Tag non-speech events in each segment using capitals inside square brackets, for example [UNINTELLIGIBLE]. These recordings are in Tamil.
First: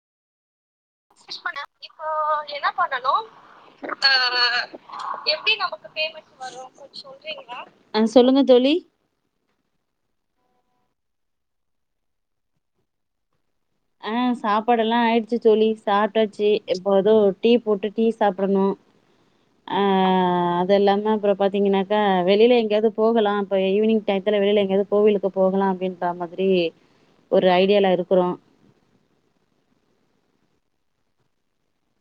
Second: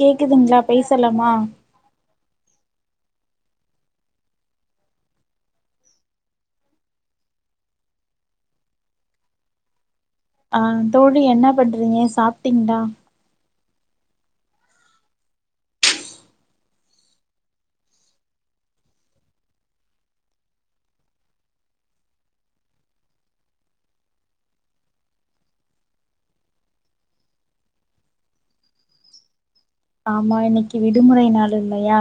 கேக்துங்ளா பேசலாமா இப்போ என்ன பண்ணணு ஆ எப்டி நமக்கு பேமென்ட் வரு அ சொல்லுங்க தோழி ஆ தோழி என்ன பண்றீங்க சாப்ட்டீங்ளா ஆ சாப்பாடெல்லா ஆயிடிச்சி தோழி சாப்ட்டாச்சி இப்ப தோ டீ போட்டு டீ சாப்டனு ஆ அதெல்லாம அப்றோ பாத்தீங்கனாக்கா வெளியில எங்கேயாது போகலா அப்ப ஈவினிங் டயத்தில வெளில எங்கேயாது கோவிலுக்கு போகலா அப்டின்ற மாதிரி ஒரு ஐடியால இருக்றோ ஆமா இன்னைக்கு விடுமுறை நாள் இல்லயா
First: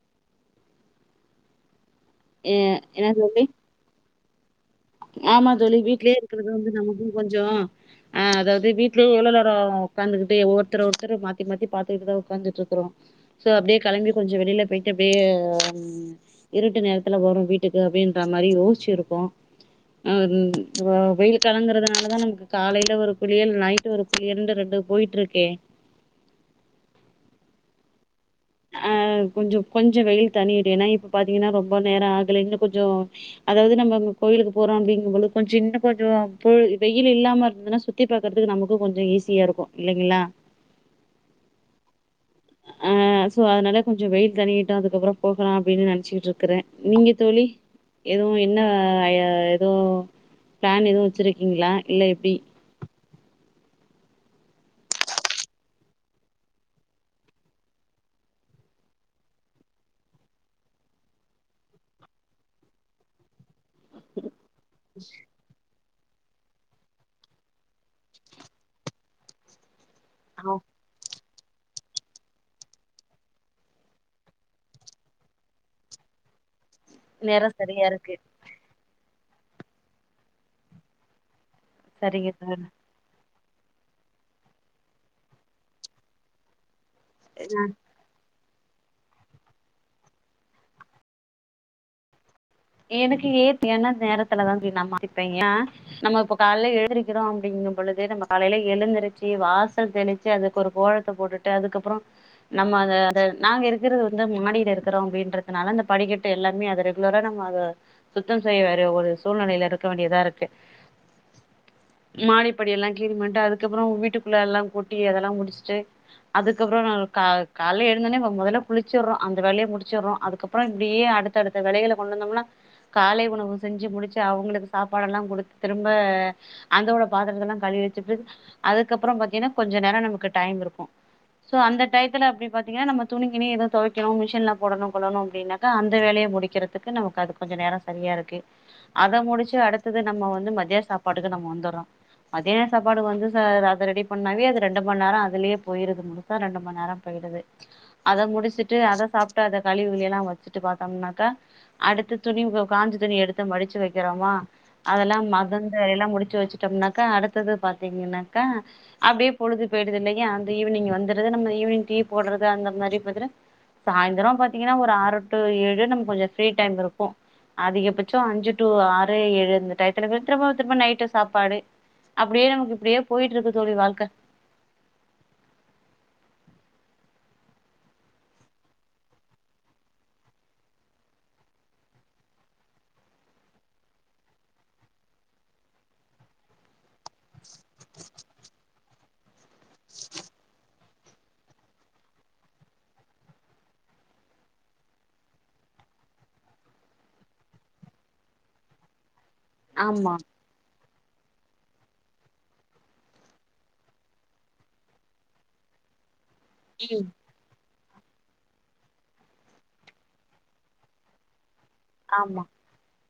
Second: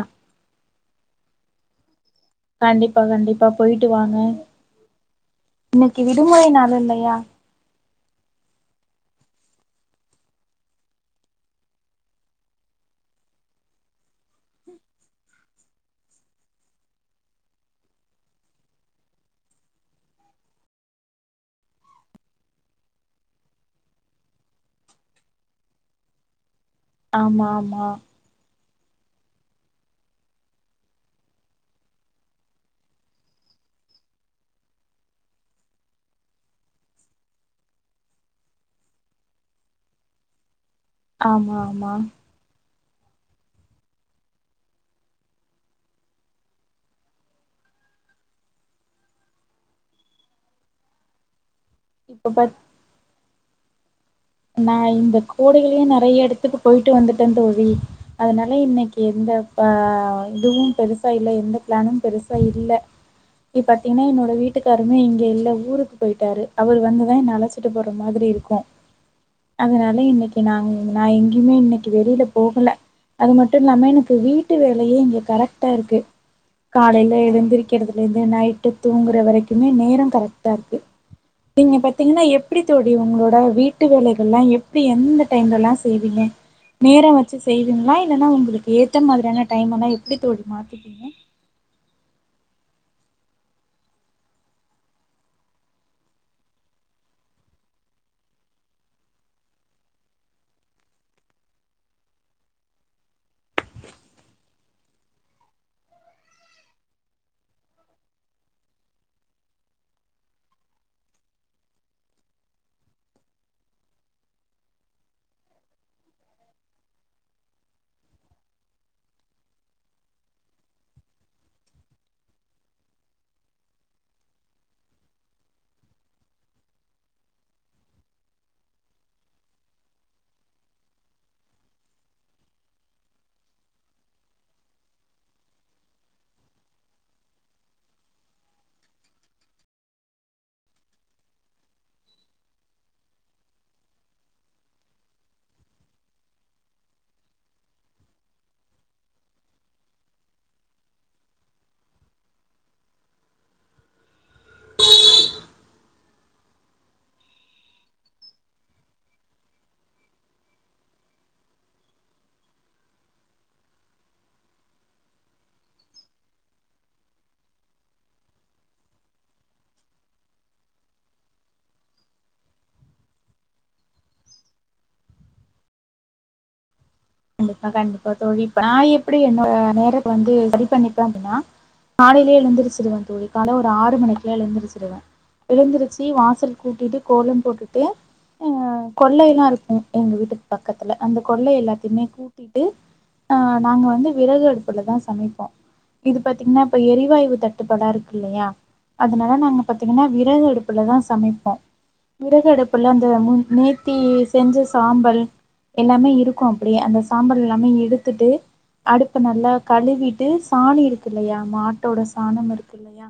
ஏ கண்டிப்பா என்ன தோழி கண்டிப்பா போய்ட்டு வாங்க ஆமா தோழி இன்னைக்கு வீட்லே விடுமுறை இருக்கறது வந்து நாள் நமக்கூ இல்லையா கொஞ்சோ அ அதாவது வீட்லே எவ்ளோ நேரோ ஒக்காந்துக்கிட்டு ஒர்த்தர ஒருத்தரு மாத்தி மாத்தி பாத்துக்கிட்டுதா ஒக்காந்துட்டு இருக்றோ ஸோ அப்டே கெளம்பி கொஞ்ச வெளில போய்ட்டு அப்டே இருட்டு நேரத்துல வரு வீட்டுக்கு அப்டின்ற மாரி யோசிச்சு இருக்கோ அ வ வெயில் காலங்கறதுனால தா நமக்கு காலைல ஒரு குளியல் நைட்டு் ஒரு இருண்டு ரெண்டு போயிட்டுருக்கே ஆமா ஆமா ஆ கொஞ்ச கொஞ்சொ வெயில் தணியட்டு ஏன்னா இப்ப பாத்தீங்கன்னா ரொம்ப நேரோ ஆகல இன்னு கொஞ்சோ அதாவது நம்மகோயிலுக்கு போறோ அப்டிங்கும்போ கொஞ்ச இன்னு கொஞ்சொ வெயில்லாம இருந்ததுன்னா சுத் தி பாக்கறதுக்கு நமக்கூ கொஞ்சோ ஈஸியாருக்கு இல்லைங்களா ஆமா ஆமா அ சோ அதனால கொஞ்சோ வெயில் தணியட்டு அதுக்கப்றோ போகலா அப்டின்னு நெனச்சுக்கிட்டு இருக்றே நீங்க தோழி எதூ என்ன எதோ பிளான் எதும் வச்சிருக்கீங்களா இல்ல இப்ப எப்டி பாத் நா இந்த கோடயிலு நெறையா எடத்துக்கு போயிட்டு வந்துட்ட தோழி அதனால இன்னிக்கு எந்த ப இதுவு பெருசா இல்ல எந்த பிளானு பெருசா இல்ல இ பாத்தீங்னா என்னோட வீட்டுக்காருமே இங்க இல்ல ஊருக் போயிட்டாரு அவரு வந்துதா என்ன அழச்சிட்டு போற மாதிரி இருக்கு அதனால இன்னிக்கு ஆ நானு நா எங்கேயுமே இன்னிக்கு வெளில போகல அது மட்டுமில்லாம எனக்கு வீட்டு வேலயே இங்க கரெக்டா இருக்கு காலைல நேரோ சரியா இருக்கு எழுந்திருக்கிறதுலேந்து நைட்டு தூங்குற வரைக்குமே நேரோ கரெக்ட்டாருக்கு நீங்க பாத்தீங்னா எப்டி தோழி உங்களோட வீட்டு வேலை ல்லா எப்டி எந்த டைம்லலா செய்வீங்க நேர வச்சு செய்வீங்ளா இல்லனா ஒங்களுக்கு ஏத்த ஏத்த மாதிரியான டைமெல்லா எப்டி தோழி மாத்தீப்பீங்க எனக்கு ஏத்த என்ன நேரத்துலதா நா மாத்திப்ப ஏ [INAUDIBLE] ந நம்ம இப்ப காலைல எழுந்திர்க்கிறோ அப்டிங்குபொழுது நம்ம காலைல எழுந்திருச்சு வாசல் தெளிச் சி அதுக்கொரு கோலத்த போட்டுட்டு அதுக்கப்றோ நம்ம அத நாங்க இருக்கிறது வந்து மாடில இருக்கிறோ அப்டின்றதுனால அந்த படிக்கட்டு எல்லாமே அத ரெகுலரா அத சுத்தம் செய்ய வேற ஒரு சூழ்நிலையில இருக்க வேண்டியதா இருக்கு மாடிப்படிய எல்லா கிளீன் பண்ணிட்டு அதுக்கப்றோ வீட்டுக்குள்ள எல்லா கொட்டி அதெல்லா முடிச்சுட்டு அதுக்கப்புறோ ந க கால்ல எழுந்தோனே மொதல்ல குளிச்சர்ரோ அந்த வேலைய முடிச்சர்ரோ அதுக்கப் அப்றோ இப்டியே அடுத்த அடுத்த வேலைகல கொண்டு வந்தம்னா காலை உணவு செஞ்சு முடிச்சு அவங்களுக்கு சாப்பாடுல்லா குடுத்து திரும்ப அந்தோட பாத்தரத்த எல்லா கழுவிவச்சுட்டு அதுக்கப்புறோ பாத்தீங்கன்னா கொஞ்ச நேரோ நமக்கு டைம் இருக்கு சோ அந்த டையத்துல அப்டி பாத்திங்கனா நம்ம துணி கிணி எதூ துவைக்கணு மிஷின்ல போடணு கொல்லணு அப்டின்னா அந்த வேலைய முடிக்கறதுக்கு நமக்கு அதுக்கு கொஞ்ச நேரோ சரியா இருக்கு அத முடிச்சு அடுத்தது நம்ம வந்து மதிய சாப்பாட்டுக்கு நம்ம வந்தர்றோ மதியான சாப்பாடு வந்து ச அத ரெடி பண்ணவே அது ரெண்டு மண் நேரோ அதுலே போயிருது முழு சா ரெண்டு மண் நேரோ போய்டுது அத முடிச்சுட்டு அத சாப்ட்டு அத கழுவிவுலிய எல்லா வச்சுட்டு பாத்தம்னாக்கா அடுத்து துணி காஞ்ச துணி எடுத்து மடிச்சு வக்கிறோமா அதெல்லா மதந்து எல்லா முடிச்சு வச்சுட்டம்னாக்கா அடுத்தது பாத்தீங்கன்னாக்கா அப்டியே பொழுது போய்டுது இல்லையா அந்த ஈவினிங் வந்துருது நம்ம ஈவினிங் டீ போட்றது அந்த மாரி பாத்தினா சாய்ந்திர பாத்தீங்கன்னா ஒரு ஆறு டு ஏழு நம்ம கொஞ்ச ஃப்ரீ டைம் இருக்கு அதிகபட்ச அஞ்சு டூ ஆறு ஏழு இந்த டையத்துல திரும்ப திரும்ப நைட்டு சாப்பாடு அப்டியே நமக்கு இப்டியே போயிட்டு இருக்கு தோழி வாழ்க்க கண்டிப்பா கண்டிப்பா தோழி இப்ப நா எப்டி என்னோட நேரத்த வந்து சரி பண்ணிப்ப அப்டினா காாலைலயே எழுந்திருச்சிருவ தோழி கால்ல ஒரு ஆறு மணிக்குலா எழுந்திருச்சிருவ எழுந்திருச்சி வாசல் கூட்டிட்டு கோலம் போட்டுட்டு அ கொள்ளைய எல்லா இருக்குங் எங்க வீட்டுக்கு பக்கத்துல அந்த கொள்ளை எல்லாத் என்மே கூட்டிட்டு அ நாங்க வந்து விறகு அடுப்புலதா சமைப்போ இது பாத்தீங்ன்னா இப்ப எரிவாயு தட்டுப்பாடா இருக்கு இல்லையா அதனால நாங்க பாத்தீங்ன்னா ஆமா விறகு அடுப் பளதா சமைப்போ விறகு அடுப்புல அந்த மு நேத்தி செஞ்ச சாம்பல் எல்லாமே இருக்கு அப்டியே அந்த ம் சாம்பால் எல்லாமே எடுத்துட்டு அடுப்ப நல்லா கழுவிட்டு சாணி இருக்கு இல்லையா மாட்டோட ஆமா சாணம் இருக்கு இல்லையா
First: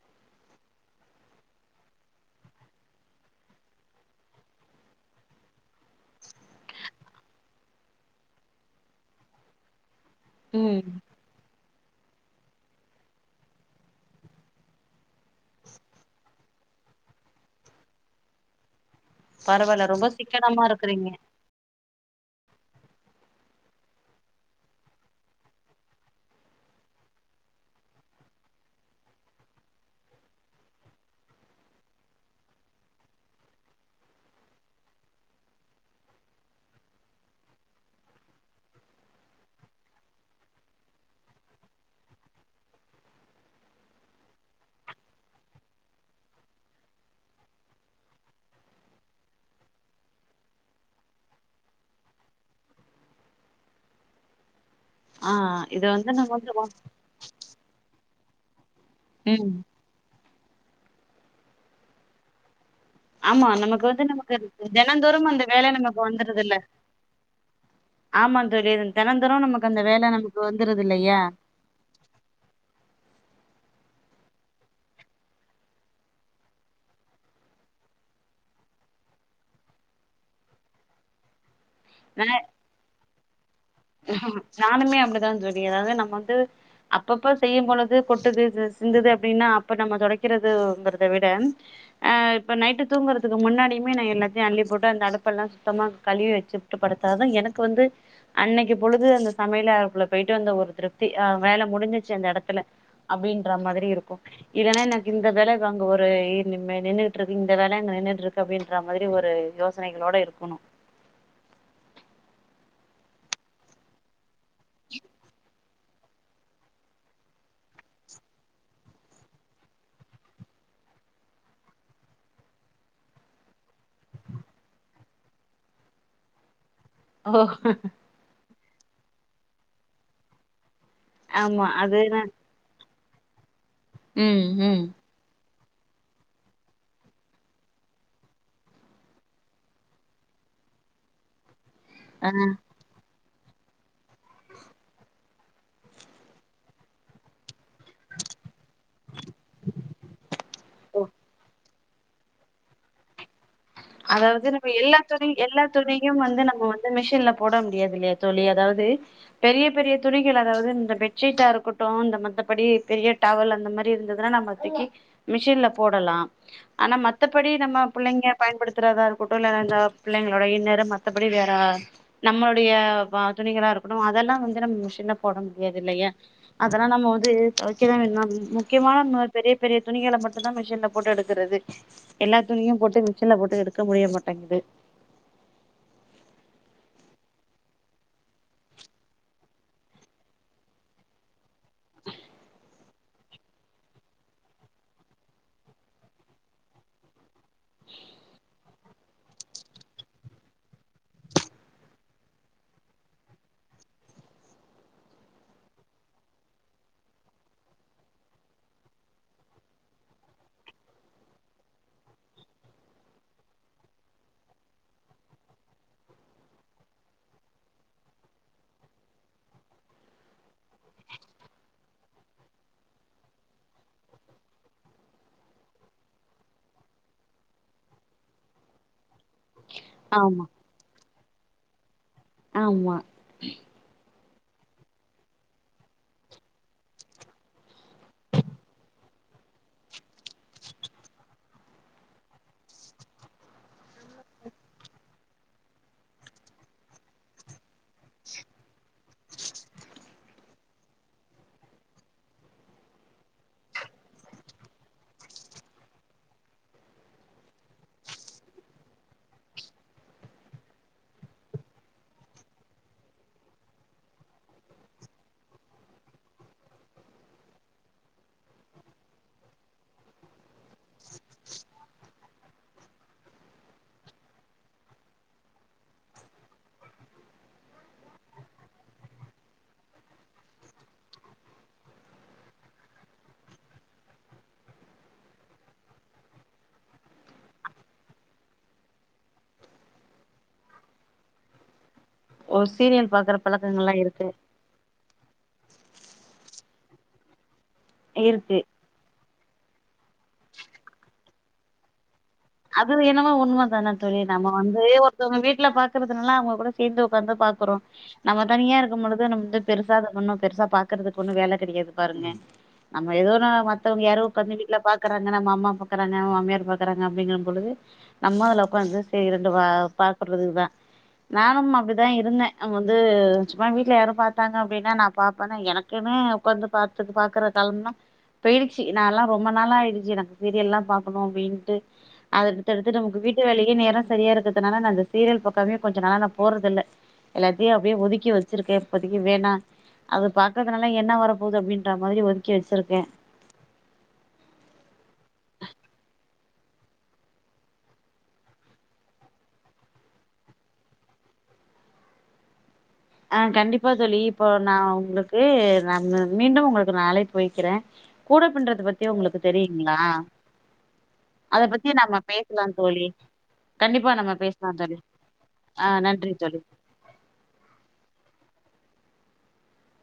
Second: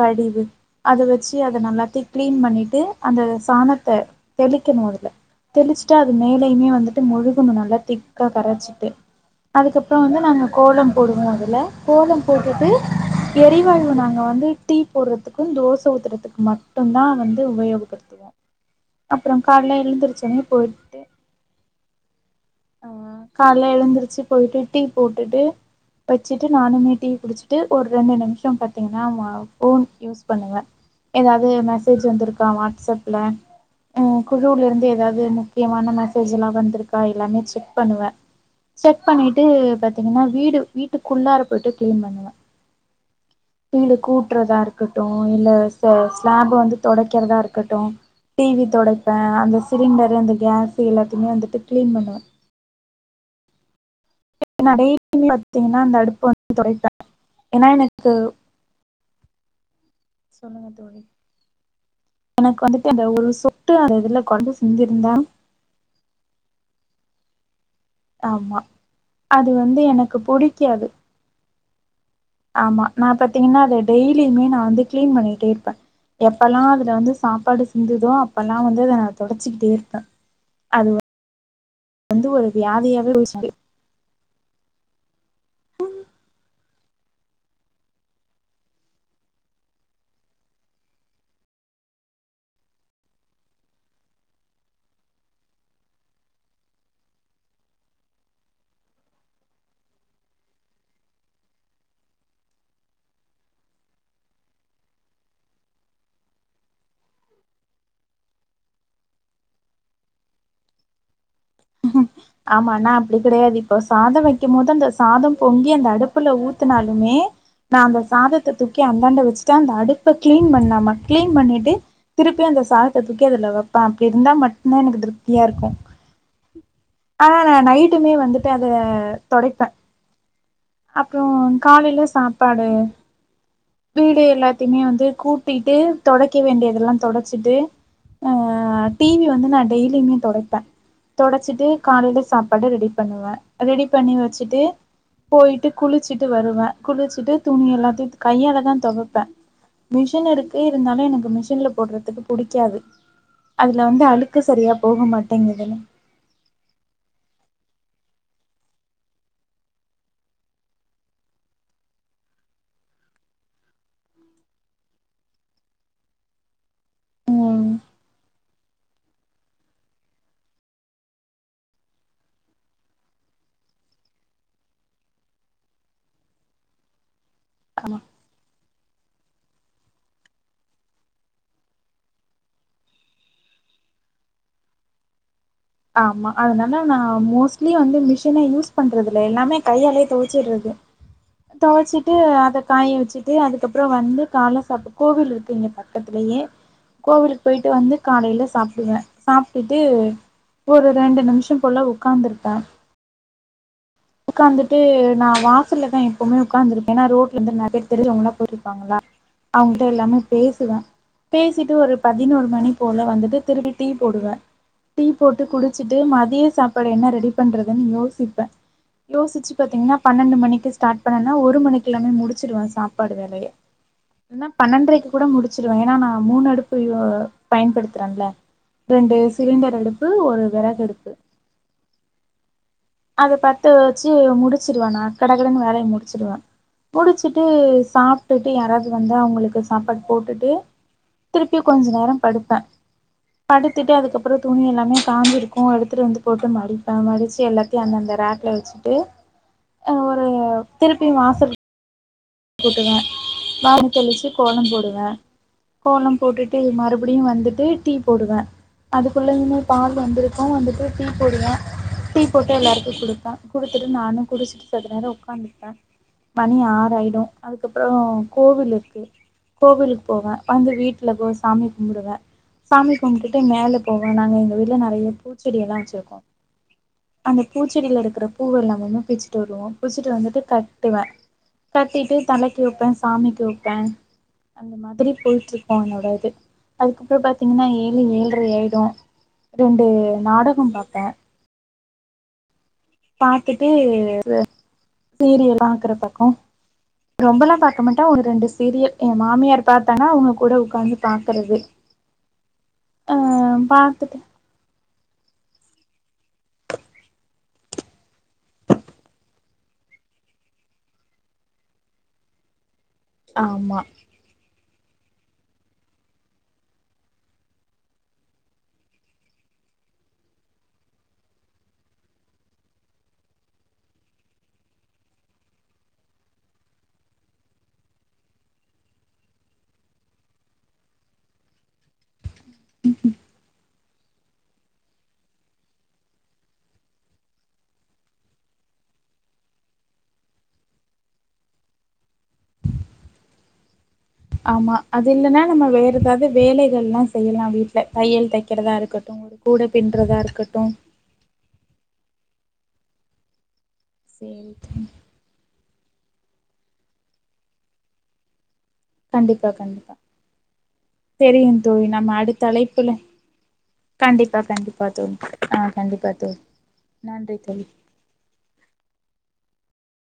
படிவு அத வச்சு அத நல்லாத்தையு கிளீன் பண்ணிட்டு அந்த சாணத்த தெளிக்கணு அதுல தெளிச்சுட்டு அது மேலையுமே வந்துட்டு மொழுகணு நல்ல திக்கா கரச்சிட்டு அதுக்கப்புற வந்து நாங்க ம் கோலம் போடுவோ அதுல கோலம் போட்டுட்டு எரிவாயுவ நாங்க வந்து டீ போடுறதுக்கு தோச ஊத்துறதுக்கு மட்டு ட்டுந்தா வந்து உபயோகப்படுத்துவோ அப்பற கால்ல பரவால்ல ரொம்ப எழுந்தச்சோடனே சிக்கனமா போயிட் இருக்குறீங்க ஆ கால்ல எழுந்திருச்சு போயிட்டு டீ போட்டுட்டு வச்சுட்டு நானுமே டீ குடிச்சிட்டு ஒரு ரெண்டு நிமிஷ பாத்தீங்கன்னா ஃபோன் யூஸ் பண்ணுவ எதாது மெசேஜ் வந்திருக்கா வாட்ஸ்அப்ல அ குழுலேருந்து எதாது முக்கியமான மெசேஜ் எல்லா வந்திருக்கா எல்லாமே செக் பண்ணுவ செக் பண்ணிட்டு பாத்தீங்கன்னா வீடு வீட்டுக்குள்ளார போய்ட்டு கிளீன் பண்ணுவ வீடு கூட்றதா இருக்கட்டு இல்ல ஸ் ஸ்லாப் வந்து தொடைக்கிறதா இருக்கட்டு டிவி தொடைப்ப அந்த சிலிண்டரு அந்த கேஸ் எல்லாத்தையுமே வந்துட்டு கிளீன் பண்ணுவ நடை ஆ பாத்தீங்கன்னா இது அந்த அடுப்பு நம்ம வந்து ஒ- தொடைப்பே ஏனா எனக்கு ம் சொல்லுங்க தோழி எனக்கு வந்துட்டு இந்த ஒரு ஆமா சொட்டு நமக்கு அந்த வந்து இதுல நமக்கு கொழம்பு சிந்திருந்தா தினந்தோறும் அந்த வேல நமக்கு வந்துருதுல்ல ஆமா தோழி இது தினந்தோறும் அது நமக்கு வந்து அந்த வேல எனக்கு நமக்கு வந்துருது புடிக்காது இல்லையா ஆமா நா பாத்தீங்கன்னா அத டெய்லியுமே நா வந்து கிளீன் பண்ணிட்டே இருப்பே எப்பல்லா அதுல வந்து சாப்பாடு சிந்துதோ அப்பெல்லா வந்து அத நா தொடச்சிக்கிட்டே இருப்பே அதுவ அது வந்து ஒரு வியாதியாவே போய்ச்சு நானுமே அப்டிதா தோழி அதாது நம்ம வந்து அப்பப்ப செய்யு போழுது கொட்டுது சிந்துது அப்டின்னா அப்ப நம்ம தொடைக்கிறதுங்கறத விட இப்ப நைட்டு தூங்குறதுக்கு முன்னாடியுமே நா எல்லாத்தையு அள்ளி போட்டு அந்த அடுப்பெல்லா சுத்தமாக கழுவி வச் சிட்டு படுத்தாத தா எனக்கு வந்து அன்னைக்கு பொழுது அந்த சமையலக்குள்ள போயிட்டு வந்த ஒரு திருப்தி வேல முடிஞ்சிச்சு அந்த எடத்துல அப்படின்ற மாதிரி இருக்கு இல்லன்னா எனக்கு இந்த வேல அங்க ஒரு நின்னுட்டு இருக்கு இந்த வேல அங்க நின்னுட்டு இருக்கு அப்படின்ற மாதிரி ஒரு யோசனைகளோட இருக்கணு ஆமா நா அப்டி கெடையாது இப்போ சாத வைக்கும் போது அந்த சாத பொங் கி அந்த அடுப்புல ஊத்துனாலுமே நா அந்த சாதத்த தூக்கி அந்தாண்ட வச்சுட்டு அந்த அடுப்ப கிளீன் பண்ணாமா கிளீன் பண்ணிட்டு திருப்பி அந்த சாதத்த தூக்கி அதுல வைப்ப அப்டி இருந்தா மட்டுந்தா எனக்கு திருப்தியா இருக்கு ஆனா ஓ நான் நைட்டுமே வந்துட்டு அத தொடைப்ப அப்புறோ ஆமா காலேல அது நா சாப்பாடு வீடு ம் எல்லாத்திமே ம் வந்து கூட்டிட்டு தொடைக்க வேண்டியதுலா தொடச்சிட்டு ஆ டி வி வந்து நான் டெய்லியுமே தொடப்ப தொடச்சிட்டு காலேல ஆ சாப்பாடு ரெடி பண்ணுவ ரெடி பண்ணி வச்சுட்டு போய்ட்டு குளிச்சிட்டு வருவ குளிச்சிட்டு துணி எல்லாத்யு கையாலதா தொவப்ப மிஷின் இருக்கு இருந்தாலு எனக்கு மிஷின்ல போட்றதுக்கு பிடிக்காது அதுல வந்து அழுக்கு சரியா போக மாட்டேங்குதுன்னு துணியு வந்து நம்ம வந்து மிஷின்ல போட முடியாது இல்லையா தோழி அதாவது பெரிய பெரிய துணிகள் அதாவ்து இந்த பெட்ஷீட்டா இருக்கட்டு இந்த மத்தபடி பெரிய டவல் அந்த மாரி இருந்ததுனா நம்ம தூக்கி மிஷின்ல போடலா ஆனா மத்தபடி ம் நம்ம புள்ளைங்க பயன்படுத்துறதா இருகுட்டு இல்ல இந்த பிள்ளைங்குளோட இன்னரு மத்தபடி வேற நம்மளுடைய பா துணிகளா இருக்கட்டு அதெல்லா வந்து நம் மிஷின்ல போட முடியாது இல்லையா அதெல்லா நம்ம வந்து ஆமா தொவைக்கதான வேணம் ம் முக்கியமான ம பெரிய பெரிய துணிகள மட்டுந்தா மிஷின்ல போட்டு எடுக்குறது எல்லா துணியு போட்டு மிஷின்ல போட்டு எடுக்க முடிய மாட்டேங்குது ஆமா அதனால நான் மோஸ்ட்லி வந்து மிஷினே யூஸ் பண்றது இல்ல எல்லாமே கையாலயே தொவச்சிட்றது தொவச்சிட்டு அத காய வச்சுட்டு அதுக்கப்றோ வந்து கால்ல சாப்டு கோவில் இருக்கு இங்க ப பக்கத்துலயே கோவிலுக் போய்ட்டு வந்து காலேல சாப்டுவ சாப்டுட்டு ஒரு ரெண்டு நிம்ஷோ போல உடக்காந்துருப்ப உக்காந்துட்டு நான் வாசல்லதான் எப்பமே உக்காந்திருப்பனா ரோட்ல வந்து நெறைய தெரிஞ்சவ்ங்ளா போய்ட்ருப்பாங்களா அவ்ங்ட்ட எல்லாமே பேசுவ பேசிட்டு ஒரு பதினோரு மணி போல வந்துட்டு திரும்பி டீ போடுவ டீ போட்டு குடிச்சிட்டு மதிய சாப்பாடு என்ன ரெடி பண்ணுறதுன் யோசிப்ப யோசிச்சு பாத்தீங்னா பணண்டு மணிக்கு ஸ்டாட் பண்ணனா ஒரு மணிக்கெல்லாமே முடிச்சுருவ சாப்பாடு வேலைய இல்னா பணண்ட்ரைக்கு கூட முடிச்சிடுவ ஏனா நான் மூணு அடுப்புயு பயன்படுத்துறன்ல ரெண்டு சிலிண்டர் அடுப்பு ஆமா ஒரு வெறகடுப்பு ஆமா அத பத்த வச்சு முடிச்சுருவ நா கடக்கடன்னு வேலைய முடிச்சுடுவ முடிச்சிட்டு சாப்ட்டுட்டு யாராவ்து வந்தா அவுங்குளுக்கு சாப்பாடு போட்டுட்டு திருப்பியு கொஞ்ச நேரம் படுப்ப படுத்துட்டு அதுக்கப்புறோ துணி எல்லாமே காஞ்சிருக்கு எடுத்துட்டு வந்து போட்டு மடிப்ப மடிச்சு எல்லாத் தியு அந்தந்த ரேக்ல வச்சுட்டு அ ஒரு திருப்பியு வாசல் கூட்டுவ வாச தெளிச்சு கோலம் போடுவ கோலம் போட்டுட்டு மறுபடியு வந்துட்டு டீ போடுவ அதுக்குள்ளயுமே பால் வந்திருக்கு வந்துட்டு டீ போடுவ டீ போட்டு எல்லாருக்கு குடுப்ப குடுத்துட்டு நானு குடிச்சிட்டு செத்தத நேரோ உக்காந்துர்ப்ப மணி ஆறாய்டு அதுக்கப்புறோ கோவிலுக்கு கோவிலுக் போவ வந்து வீட்ல போய் சாமி கும்டுவ சாமி கும்டுட்டு மேலே போவோ நாங்க எங்க வீட்ல நெறைய பூச்செடியெல்லா வச்சுருக்கோ அந்த பூச்செடில இருக்குற பூவு எல்லாவெமு பிச்சிட்டு வருவோ பிச்சிட்டு வந்துட்டு கட்டுவ கட்டிட்டு தலைக்கு வப்ப சாமிக்கு வப்ப அந்த மாதிரி போய்ட்ருக்கு என்னோட இது அதுக்கப்றோ பாத்தீங்னா ஏழு ஏழ்ட்ரை ஆய்டு ரெண்டு நாடக பாப்பே ஒ சீரியல் பாக்குற பாத்துட்டு பழக்கங்கள்லா இருக்கு [UNINTELLIGIBLE] சீரியல் பாக்கற பக்கோ ரொம்பல்லா பாக்க மாட்டா ஒரு ரெண்டு இருக்கு சீரியல் என் மாமியார் பாத்தாங்னா அவுங்க கூட உக்காந்து பாக்குறது அது ஆ என்னமோ உண்ம தானே தோழி பாத்துட்டு நம்ம வந்து ஒரு த்தவங்க வீட்டுல பாக்கறதுனால அவுங்க கூட சேந்து உக்காந்து பாக்குறோ நம்ம தனியா இருக்கு பொழுது நம்ம வந்து பெருசா அத ஒன்னு பெருசா பாக்குறதுக்கு ஒண்ணு வேல கெடையாது பாருங்க நம்ம ஏதோ ந ஆமா மத்தவங்க யாரோ உக்காந்து வீட்ல பாக்கறாங்க நம அம்மா பாக்கறங்க நம்ம மாமியார் பாக்கறாங்க அப்டிங்கற பொழுது நம்ம அதுல உக்காந்து சேரி ரெண்டு பா பாக்குறதுக்கு தா நானு அப்டிதா இருந்தே அங்க வந்து சும்மா வீட்டல யாரு பாத்தாங்க அப்டின்னா நா பாப்பே எனக் குனே உக்காந்து பாத்துக்கு பாக்குற காலம்ல போய்டுச்சு நால்லா ரொம்ப நாள் ஆய்டுச்சு எனக்கு சீரியல்லா பாக்கணு அப்டின்ட்டு அது அடுத்துடுத்து நமக்கு வீட்டு வேலையே நேரோ சரியா இருக்கதுனால நா அந்த சீரியல் பக்கமே கொஞ்ச நாள நா போறதில்ல எல்லாத்தையு அப்டியே ஒதுக்கி வச்சிருக்கே இப்போதைக்கு வேணா அது பாக்கறதுனால என்ன வர போது அப்டின்ற மாரி ஒதுக்கி வச்சிருக்கே ஆமா அது இல்லைன்னா நம்ம வேற எதாவ்து வேலைகல்லா செய்யலா வீட்டுல தையல் தைக்கிறதா இருக்கட்டு கூட பின்றதா இருக்கட்டு ஆ கண்டிப்பா தோழி இப்ப சரி நா தோழி. உங்களுக் கு ந ந மீண்டு உங்களுக்கு நா அழைப்பு வைக்கிறே கூட பின்றத பத் தி உங்களுக்கு தெரியுங்ளா தெரியு தோழி நம்ம அடுத்த பேசலா அழைப்புல தோழி கண்டிப்பா கண்டிப்பா தோழி ஆ கண்டிப்பா தோழி நன்றி தோழி